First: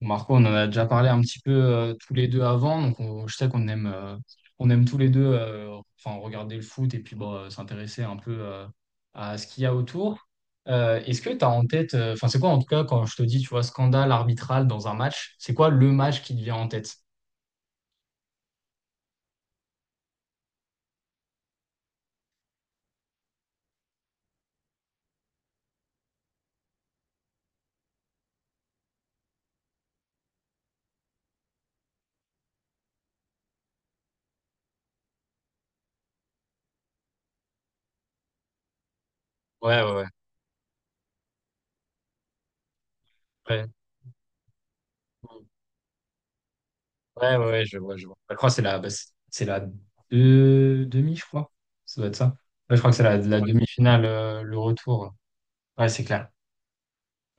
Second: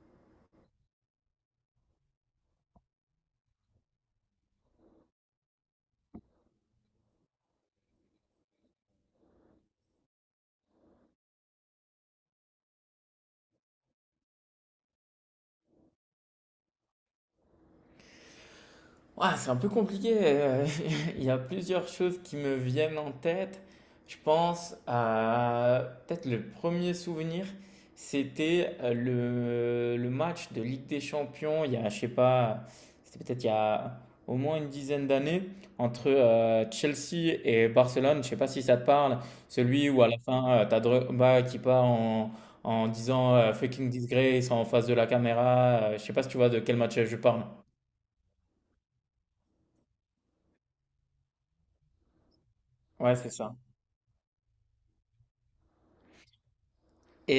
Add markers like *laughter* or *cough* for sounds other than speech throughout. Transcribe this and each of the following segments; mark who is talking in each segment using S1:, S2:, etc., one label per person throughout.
S1: Marco, on en a déjà parlé un petit peu tous les deux avant, donc je sais qu'on aime, on aime tous les deux enfin, regarder le foot et puis bon, s'intéresser un peu à ce qu'il y a autour. Est-ce que tu as en tête, enfin c'est quoi en tout cas quand je te dis, tu vois, scandale arbitral dans un match, c'est quoi le match qui te vient en tête?
S2: Ouais, c'est un peu compliqué. *laughs* Il y a plusieurs choses qui me viennent en tête. Je pense à peut-être le premier souvenir, c'était le match de Ligue des Champions. Il y a, je sais pas, c'était peut-être il y a au moins une dizaine d'années entre Chelsea et Barcelone. Je sais pas si ça te parle.
S1: Ouais,
S2: Celui
S1: ouais,
S2: où
S1: ouais.
S2: à la fin, t'as Drogba qui part en, en disant
S1: Ouais,
S2: fucking disgrace en face de la caméra. Je sais pas si tu vois de quel match je
S1: ouais,
S2: parle.
S1: ouais, ouais, je vois, je vois. Je crois que c'est la, bah, c'est la demi, je crois. Ça doit être ça. Ouais, je crois que c'est
S2: Ouais,
S1: la,
S2: c'est
S1: la Ouais.
S2: ça.
S1: demi-finale, le retour. Ouais, c'est clair.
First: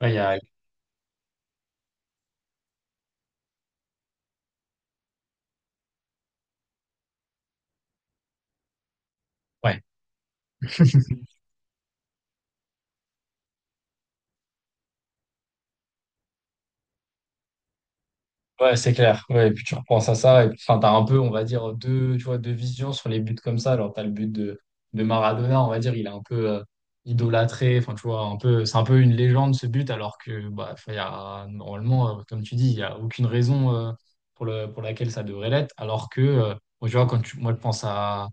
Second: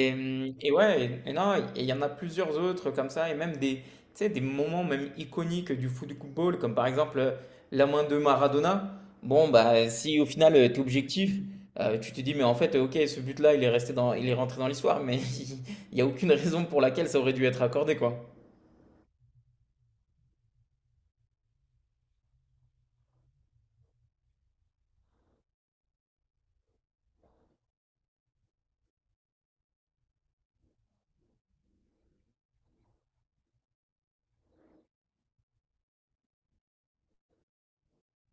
S1: Ouais, il y a...
S2: hum, et ouais, et non, et il y en a plusieurs autres comme ça, et même des, tu sais, des moments même iconiques du football, comme par exemple la main de Maradona. Bon,
S1: ouais.
S2: bah, si au final t'es
S1: *laughs*
S2: objectif, tu te dis, mais en fait, ok, ce but-là, il est resté dans, il est rentré dans l'histoire, mais *laughs* il n'y a aucune raison pour laquelle ça aurait dû être accordé, quoi.
S1: Ouais, c'est clair. Ouais, et puis tu repenses à ça, et puis enfin, t'as un peu, on va dire, deux, tu vois, deux visions sur les buts comme ça. Alors, t'as le but de Maradona, on va dire, il est un peu idolâtré. Enfin, tu vois, un peu, c'est un peu une légende ce but, alors que bah, enfin, il y a, normalement, comme tu dis, il n'y a aucune raison pour le, pour laquelle ça devrait l'être. Alors que, moi, tu vois, moi, je pense à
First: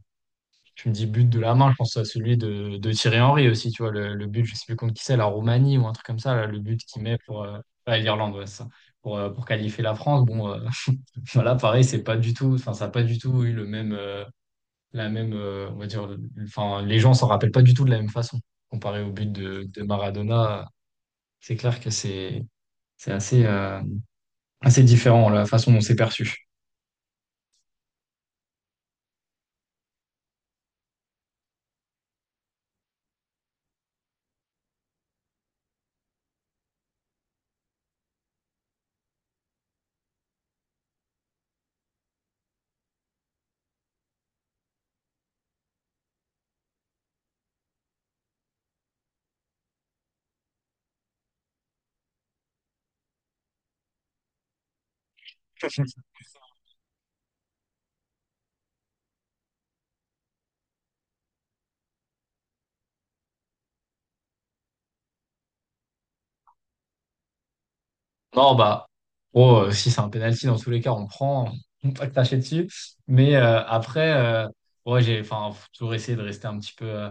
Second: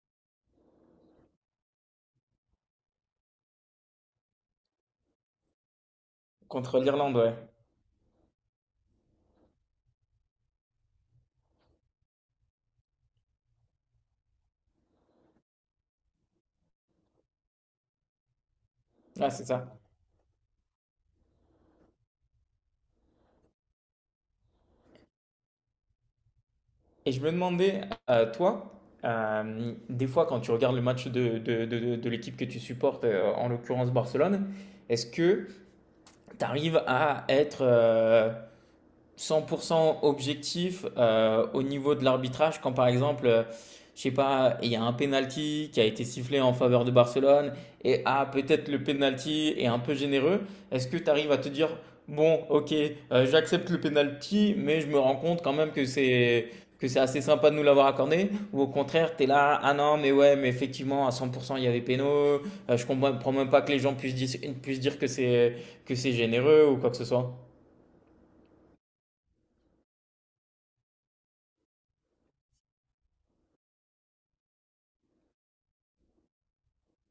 S1: tu me dis but de la main, je pense à celui de Thierry Henry aussi, tu vois, le but, je sais plus contre qui c'est, la Roumanie ou un truc comme ça, là, le
S2: Contre
S1: but qu'il
S2: l'Irlande,
S1: met
S2: ouais.
S1: pour ouais, l'Irlande, ouais, c'est ça, pour qualifier la France. Bon, *laughs* voilà, pareil, c'est pas du tout, enfin, ça n'a pas du tout eu le même, la même, on va dire, enfin, les gens s'en rappellent pas du tout de la même façon. Comparé au
S2: Ah,
S1: but
S2: c'est ça.
S1: de Maradona, c'est clair que c'est assez, assez différent la façon dont c'est perçu.
S2: Et je me demandais, toi, des fois, quand tu regardes le match de l'équipe que tu supportes, en l'occurrence Barcelone, est-ce que tu arrives à être 100% objectif au niveau de l'arbitrage quand par exemple, je sais pas, il y a un penalty qui a été sifflé en faveur de Barcelone et ah peut-être le penalty est un peu généreux. Est-ce que tu arrives à te dire bon, OK, j'accepte le penalty mais je me rends compte quand même que c'est assez sympa de nous l'avoir accordé ou au contraire, tu es là ah non, mais ouais, mais effectivement à 100% il y avait péno, je comprends même pas que les gens puissent dire que c'est généreux ou quoi que ce soit.
S1: Non, bah, oh, si c'est un penalty, dans tous les cas, on le prend, *laughs* on peut pas cracher dessus. Mais après, ouais, j'ai, enfin, faut toujours essayer de rester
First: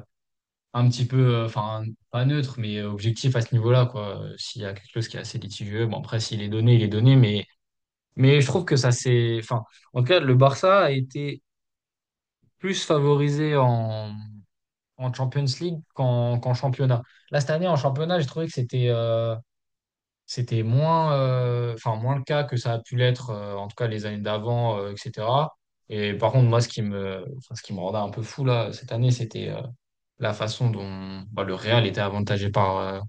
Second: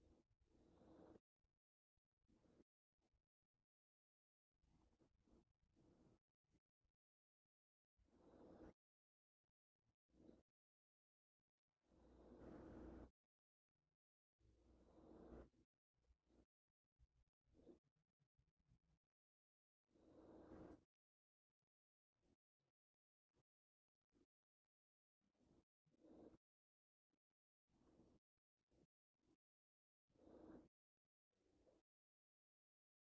S1: un petit peu, enfin, pas neutre, mais objectif à ce niveau-là, quoi. S'il y a quelque chose qui est assez litigieux, bon, après, s'il est donné, il est donné. Mais je trouve que ça, c'est, enfin, en tout cas, le Barça a été plus favorisé en, en Champions League qu'en championnat. Là, cette année, en championnat, j'ai trouvé que c'était, c'était moins, enfin, moins le cas que ça a pu l'être, en tout cas les années d'avant, etc. Et par contre, moi, ce qui me, enfin, ce qui me rendait un peu fou là, cette année, c'était la façon dont bah, le Real était avantagé par,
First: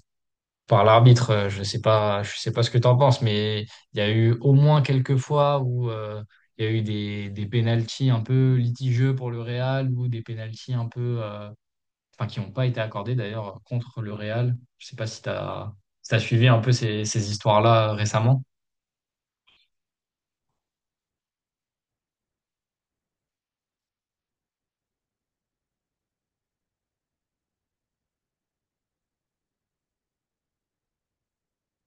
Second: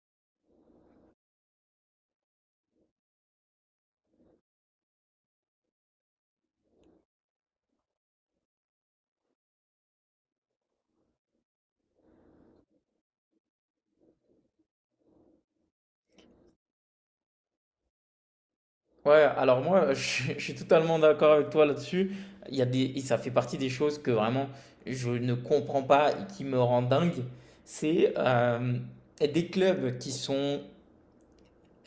S1: par l'arbitre. Je sais pas ce que tu en penses, mais il y a eu au moins quelques fois où il y a eu des pénaltys un peu litigieux pour le Real ou des pénaltys un peu. Enfin qui n'ont pas été accordés d'ailleurs contre le Real. Je sais pas si tu as, si t'as suivi un peu ces, ces histoires-là récemment.
S2: Ouais, alors moi, *laughs* je suis totalement d'accord avec toi là-dessus. Il y a des, et ça fait partie des choses que vraiment je ne comprends pas et qui me rend dingue. C'est des clubs qui sont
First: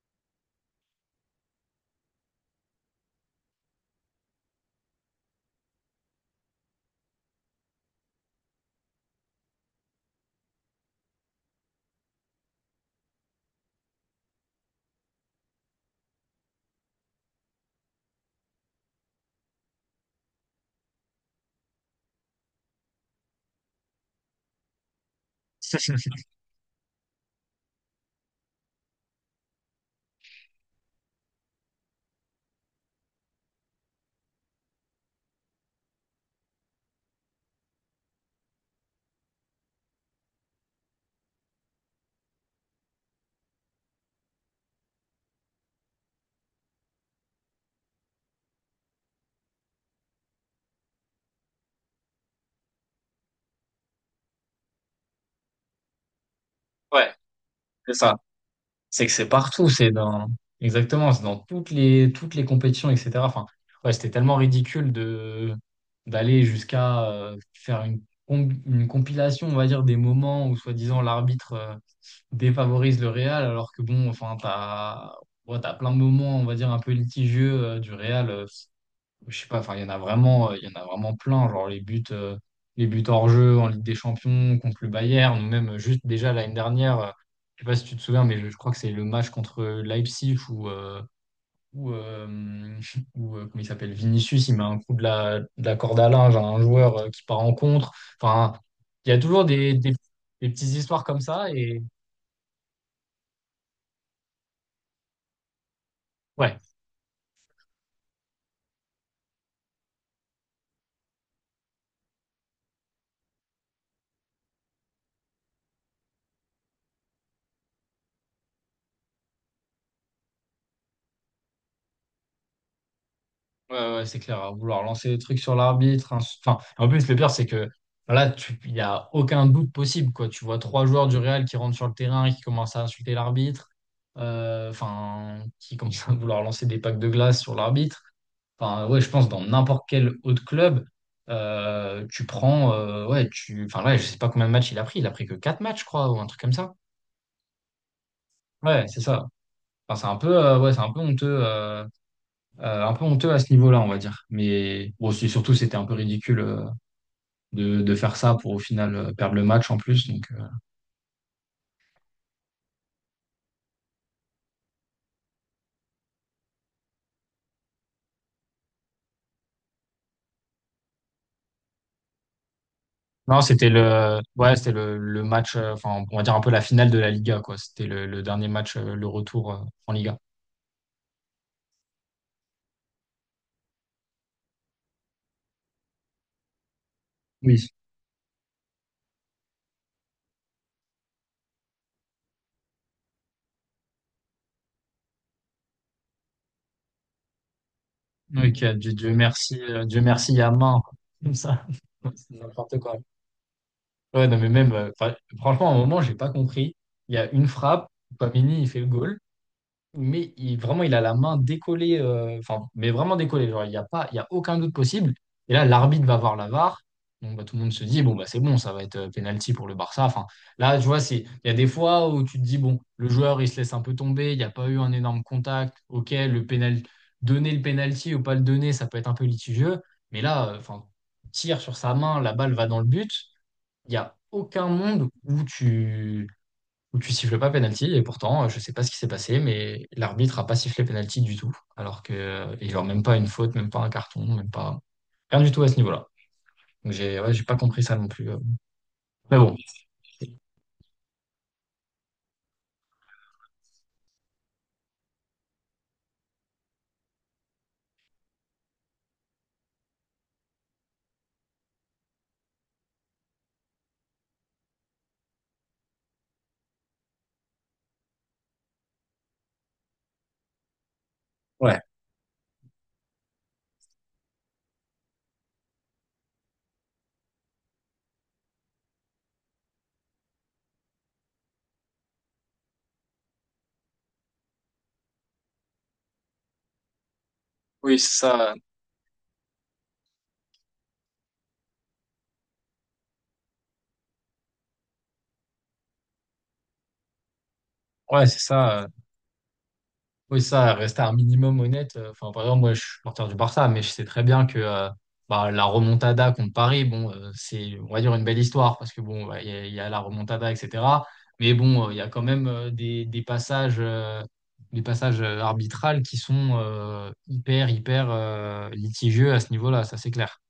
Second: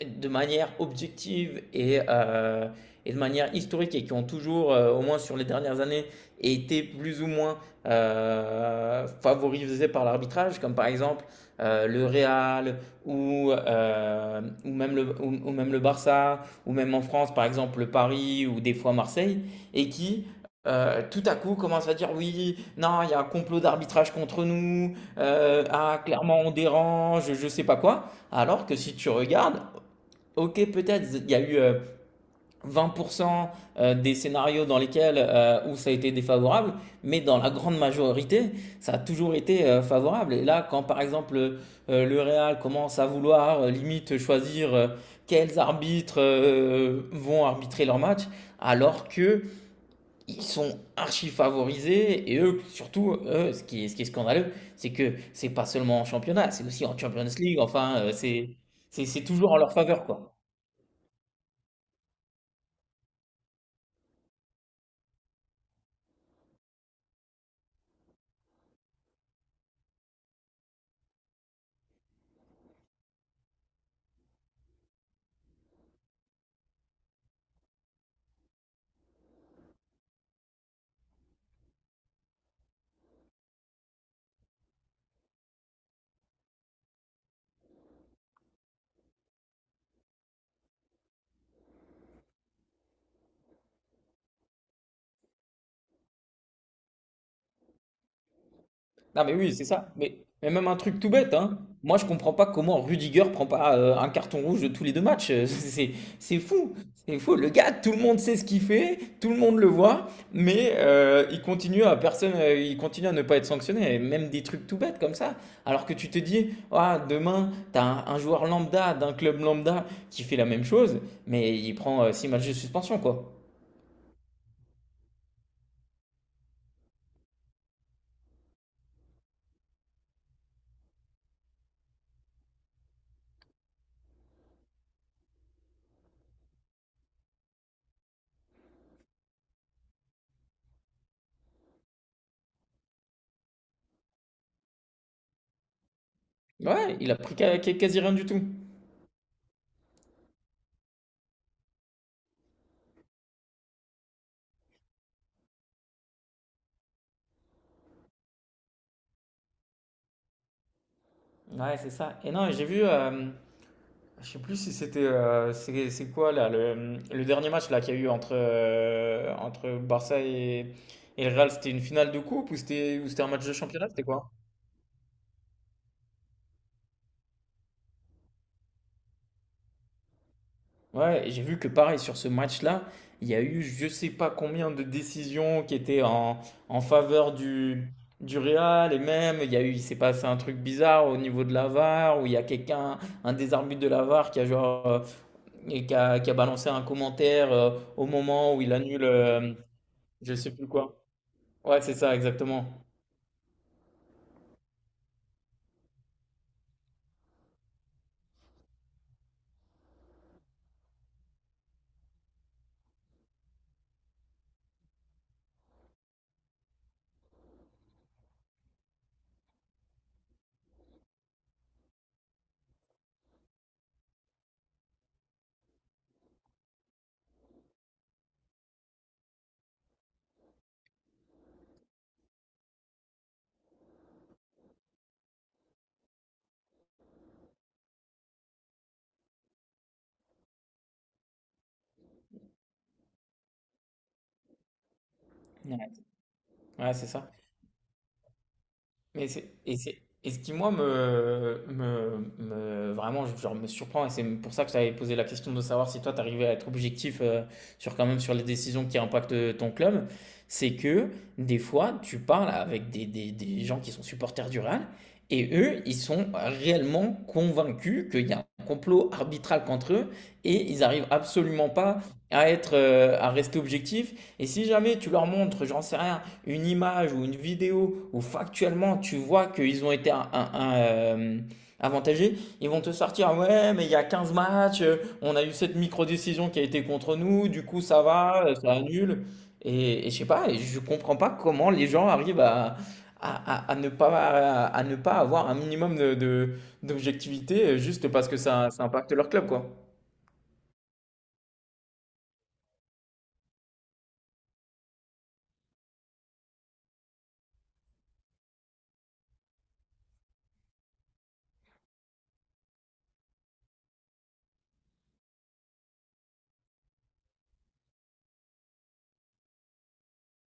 S2: de manière objective et de manière historique et qui ont toujours, au moins sur les dernières années, été plus ou moins favorisés par l'arbitrage, comme par exemple le Real ou même le Barça, ou même en France, par exemple le Paris ou des fois Marseille, et qui, tout à coup commence à dire oui, non, il y a un complot d'arbitrage contre nous, ah, clairement on dérange, je sais pas quoi. Alors que si tu regardes, ok, peut-être il y a eu 20% des scénarios dans lesquels où ça a été défavorable, mais dans la grande majorité, ça a toujours été favorable. Et là, quand par exemple le Real commence à vouloir limite choisir quels arbitres vont arbitrer leur match, alors que ils sont archi favorisés et eux surtout, eux, ce qui est scandaleux, c'est que c'est pas seulement en championnat, c'est aussi en
S1: Ouais,
S2: Champions League.
S1: c'est
S2: Enfin,
S1: ça.
S2: c'est
S1: C'est
S2: c'est
S1: que
S2: c'est
S1: c'est
S2: toujours en
S1: partout,
S2: leur
S1: c'est
S2: faveur
S1: dans
S2: quoi.
S1: exactement, c'est dans toutes les compétitions, etc. Enfin, ouais, c'était tellement ridicule de d'aller jusqu'à faire une, une compilation, on va dire, des moments où soi-disant l'arbitre défavorise le Real, alors que bon, enfin, t'as ouais, t'as plein de moments, on va dire, un peu litigieux du Real. Je sais pas, enfin, il y en a vraiment, il y en a vraiment plein, genre les buts hors-jeu en Ligue des Champions contre le Bayern, ou même juste déjà l'année dernière, je sais pas si tu te souviens, mais je crois que c'est le match contre Leipzig où, euh, *laughs* comment il s'appelle, Vinicius, il met un coup de la corde à linge à un joueur qui part en contre. Enfin, il y a
S2: Non, mais
S1: toujours
S2: oui, c'est ça. Mais,
S1: des
S2: mais même
S1: petites
S2: un truc
S1: histoires
S2: tout
S1: comme
S2: bête,
S1: ça,
S2: hein.
S1: et
S2: Moi, je comprends pas comment Rudiger prend pas un carton rouge de tous les deux matchs. *laughs* C'est
S1: ouais.
S2: fou. C'est fou. Le gars, tout le monde sait ce qu'il fait, tout le monde le voit, mais il continue à ne pas être sanctionné. Et même des trucs tout bêtes comme ça. Alors que tu te dis, ah, demain, t'as un joueur lambda d'un club lambda qui fait la même chose, mais il prend 6 matchs de suspension, quoi.
S1: Ouais, ouais, c'est clair, à vouloir lancer des trucs sur l'arbitre. Hein, Enfin, en plus, le pire, c'est que là, il n'y a aucun doute possible, quoi. Tu vois trois joueurs du Real qui rentrent sur le terrain et qui commencent à insulter l'arbitre, enfin, qui commencent à vouloir lancer des packs de glace sur l'arbitre. Enfin, ouais, je pense dans n'importe quel autre club, tu prends, ouais, tu, enfin, ouais, je sais pas combien de matchs il a pris. Il a pris que quatre matchs, je crois, ou un truc comme ça.
S2: Ouais, il a pris quasi rien du tout.
S1: Ouais, c'est ça. Enfin, c'est un peu, ouais, c'est un peu honteux. Un peu honteux à ce niveau-là, on va dire. Mais bon, surtout, c'était un peu ridicule de faire ça pour au final perdre le match en plus. Donc,
S2: Ouais, c'est ça. Et non, j'ai vu. Je sais plus si c'était c'est quoi là le dernier match là qu'il y a eu entre Barça et le Real, c'était une finale de coupe ou c'était un
S1: non,
S2: match de
S1: c'était
S2: championnat, c'était
S1: le,
S2: quoi?
S1: ouais, c'était le match, enfin, on va dire un peu la finale de la Liga, quoi. C'était le dernier match, le retour en Liga.
S2: Ouais, et j'ai vu que pareil sur ce match-là, il y a eu je sais pas combien de décisions qui étaient en, faveur
S1: Oui.
S2: du Real et même il y a eu il s'est passé un truc bizarre au niveau de la VAR où il y a quelqu'un un des arbitres de la VAR qui a genre et qui a balancé un commentaire au moment
S1: Ok,
S2: où il
S1: Dieu,
S2: annule,
S1: Dieu
S2: je
S1: merci à
S2: sais plus
S1: main, quoi.
S2: quoi.
S1: Comme ça.
S2: Ouais, c'est
S1: *laughs*
S2: ça,
S1: C'est
S2: exactement.
S1: n'importe quoi. Ouais, non, mais même, enfin, franchement, à un moment, j'ai pas compris. Il y a une frappe, Pamini il fait le goal. Mais il, vraiment, il a la main décollée, enfin, mais vraiment décollée. Genre, il n'y a pas, il y a aucun doute possible. Et là, l'arbitre va voir la VAR. Donc, bah, tout le monde se dit, bon, bah, c'est bon, ça va être penalty pour le Barça. Enfin, là, tu vois, c'est, il y a des fois où tu te dis, bon, le joueur, il se laisse un peu tomber, il n'y a pas eu un énorme contact. OK, le pénal, donner le penalty ou pas le donner, ça peut être un peu litigieux. Mais là, enfin, tire sur sa main, la balle va dans le but. Il n'y a aucun monde où tu siffles pas penalty et pourtant je sais pas ce qui s'est passé mais l'arbitre a pas sifflé penalty du tout alors que et genre même pas une faute même pas un carton même pas rien du tout à ce
S2: Ouais,
S1: niveau-là donc
S2: ouais, c'est
S1: j'ai
S2: ça.
S1: ouais, j'ai pas compris ça non plus
S2: Mais
S1: mais bon
S2: c'est, et ce qui, moi, vraiment, genre, me surprend, et c'est pour ça que je t'avais posé la question de savoir si toi, t'arrivais à être objectif sur, quand même, sur les décisions qui impactent ton club, c'est que, des fois, tu parles avec des gens qui sont supporters du Real, et eux, ils sont réellement convaincus qu'il y a un complot arbitral contre eux, et ils arrivent absolument pas à rester objectifs. Et si jamais tu leur montres, j'en sais rien, une image ou une vidéo où factuellement tu vois qu'ils ont été avantagés, ils vont te sortir ouais mais il y a 15 matchs, on a eu cette micro-décision qui a été contre nous, du coup
S1: Oui,
S2: ça va,
S1: ça.
S2: ça annule. Et, je sais pas, et je comprends pas comment les gens arrivent à, ne pas, à ne pas avoir un minimum de, d'objectivité juste
S1: Ouais
S2: parce que
S1: c'est
S2: ça,
S1: ça
S2: ça impacte leur club quoi.
S1: oui, ça, rester un minimum honnête. Enfin, par exemple, moi, je suis porteur du Barça, mais je sais très bien que bah, la remontada contre Paris, bon, c'est, on va dire, une belle histoire, parce que bon, bah, il y a la remontada, etc. Mais bon, il y a quand même des passages arbitrales qui sont hyper litigieux à ce niveau-là, ça c'est clair.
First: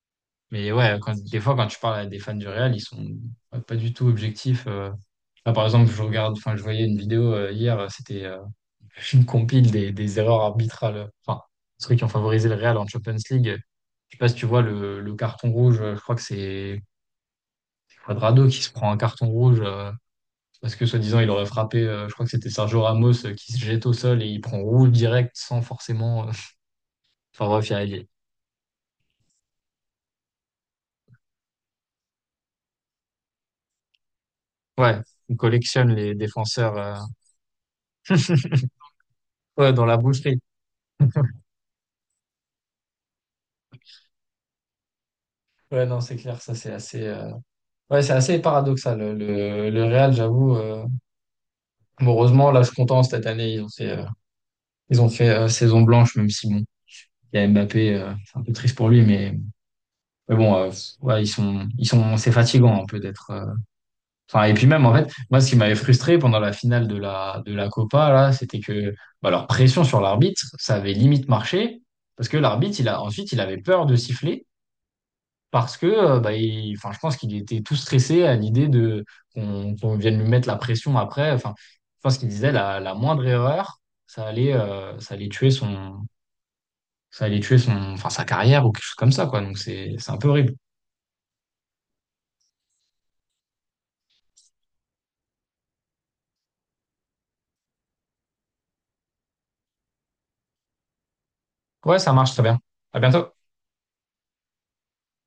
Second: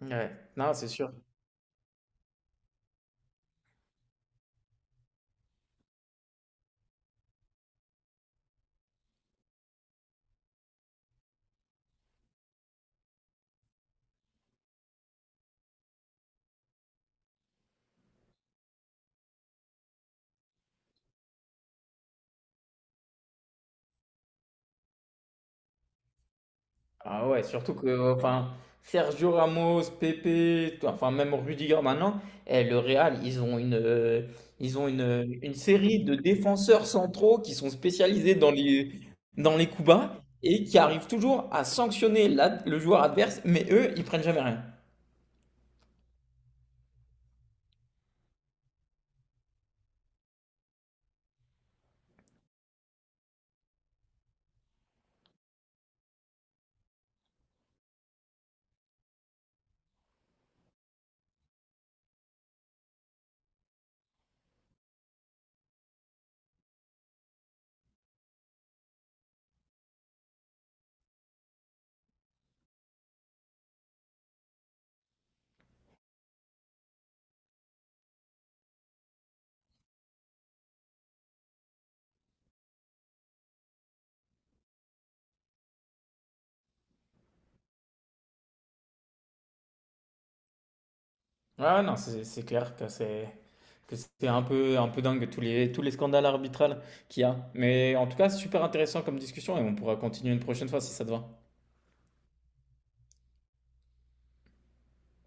S2: Ouais,
S1: Mais
S2: non, c'est
S1: ouais,
S2: sûr.
S1: quand, des fois, quand tu parles à des fans du Real, ils sont pas du tout objectifs. Là, par exemple, je regarde, enfin, je voyais une vidéo hier, c'était une compile des erreurs arbitrales, enfin, ceux qui ont favorisé le Real en Champions League. Je sais pas si tu vois le carton rouge, je crois que c'est Quadrado qui se prend un carton rouge parce que soi-disant il aurait frappé, je crois que c'était Sergio Ramos qui se jette au sol et il prend rouge direct sans forcément.
S2: Ah
S1: *laughs*
S2: ouais,
S1: Enfin bref,
S2: surtout que enfin, Sergio Ramos, Pepe, enfin même Rudiger maintenant, eh, le Real, ils ont une, euh, ils ont
S1: ouais, on
S2: une, une
S1: collectionne
S2: série
S1: les
S2: de
S1: défenseurs
S2: défenseurs centraux qui sont spécialisés dans les,
S1: *laughs*
S2: dans les
S1: ouais, dans
S2: coups
S1: la
S2: bas
S1: boucherie.
S2: et qui arrivent toujours à sanctionner le joueur adverse, mais eux, ils prennent jamais rien.
S1: Ouais, non, c'est clair, ça c'est assez, ouais, c'est assez paradoxal. Le Real, j'avoue, heureusement, là je suis content cette année, ils ont fait. Ils ont fait saison blanche, même si bon, il y a Mbappé, c'est un peu triste pour lui, mais bon, ouais, c'est fatigant un peu d'être. Enfin, et puis même en fait, moi, ce qui m'avait frustré pendant la finale de la Copa là, c'était que bah, leur pression sur l'arbitre, ça avait limite marché parce que l'arbitre, il a ensuite, il avait peur de siffler parce que bah, enfin, je pense qu'il était tout stressé à l'idée de qu'on qu'on vienne lui mettre la pression après. Enfin, je pense qu'il disait la, la moindre erreur, ça allait tuer son ça allait tuer son, enfin, sa carrière ou quelque chose comme ça, quoi. Donc c'est un peu horrible.
S2: Ouais, non, c'est clair que c'est un peu dingue tous les, scandales arbitrales qu'il y a. Mais en tout cas, super intéressant comme discussion et on pourra continuer une prochaine fois si ça te va.
S1: Ouais, ça marche très bien. À bientôt.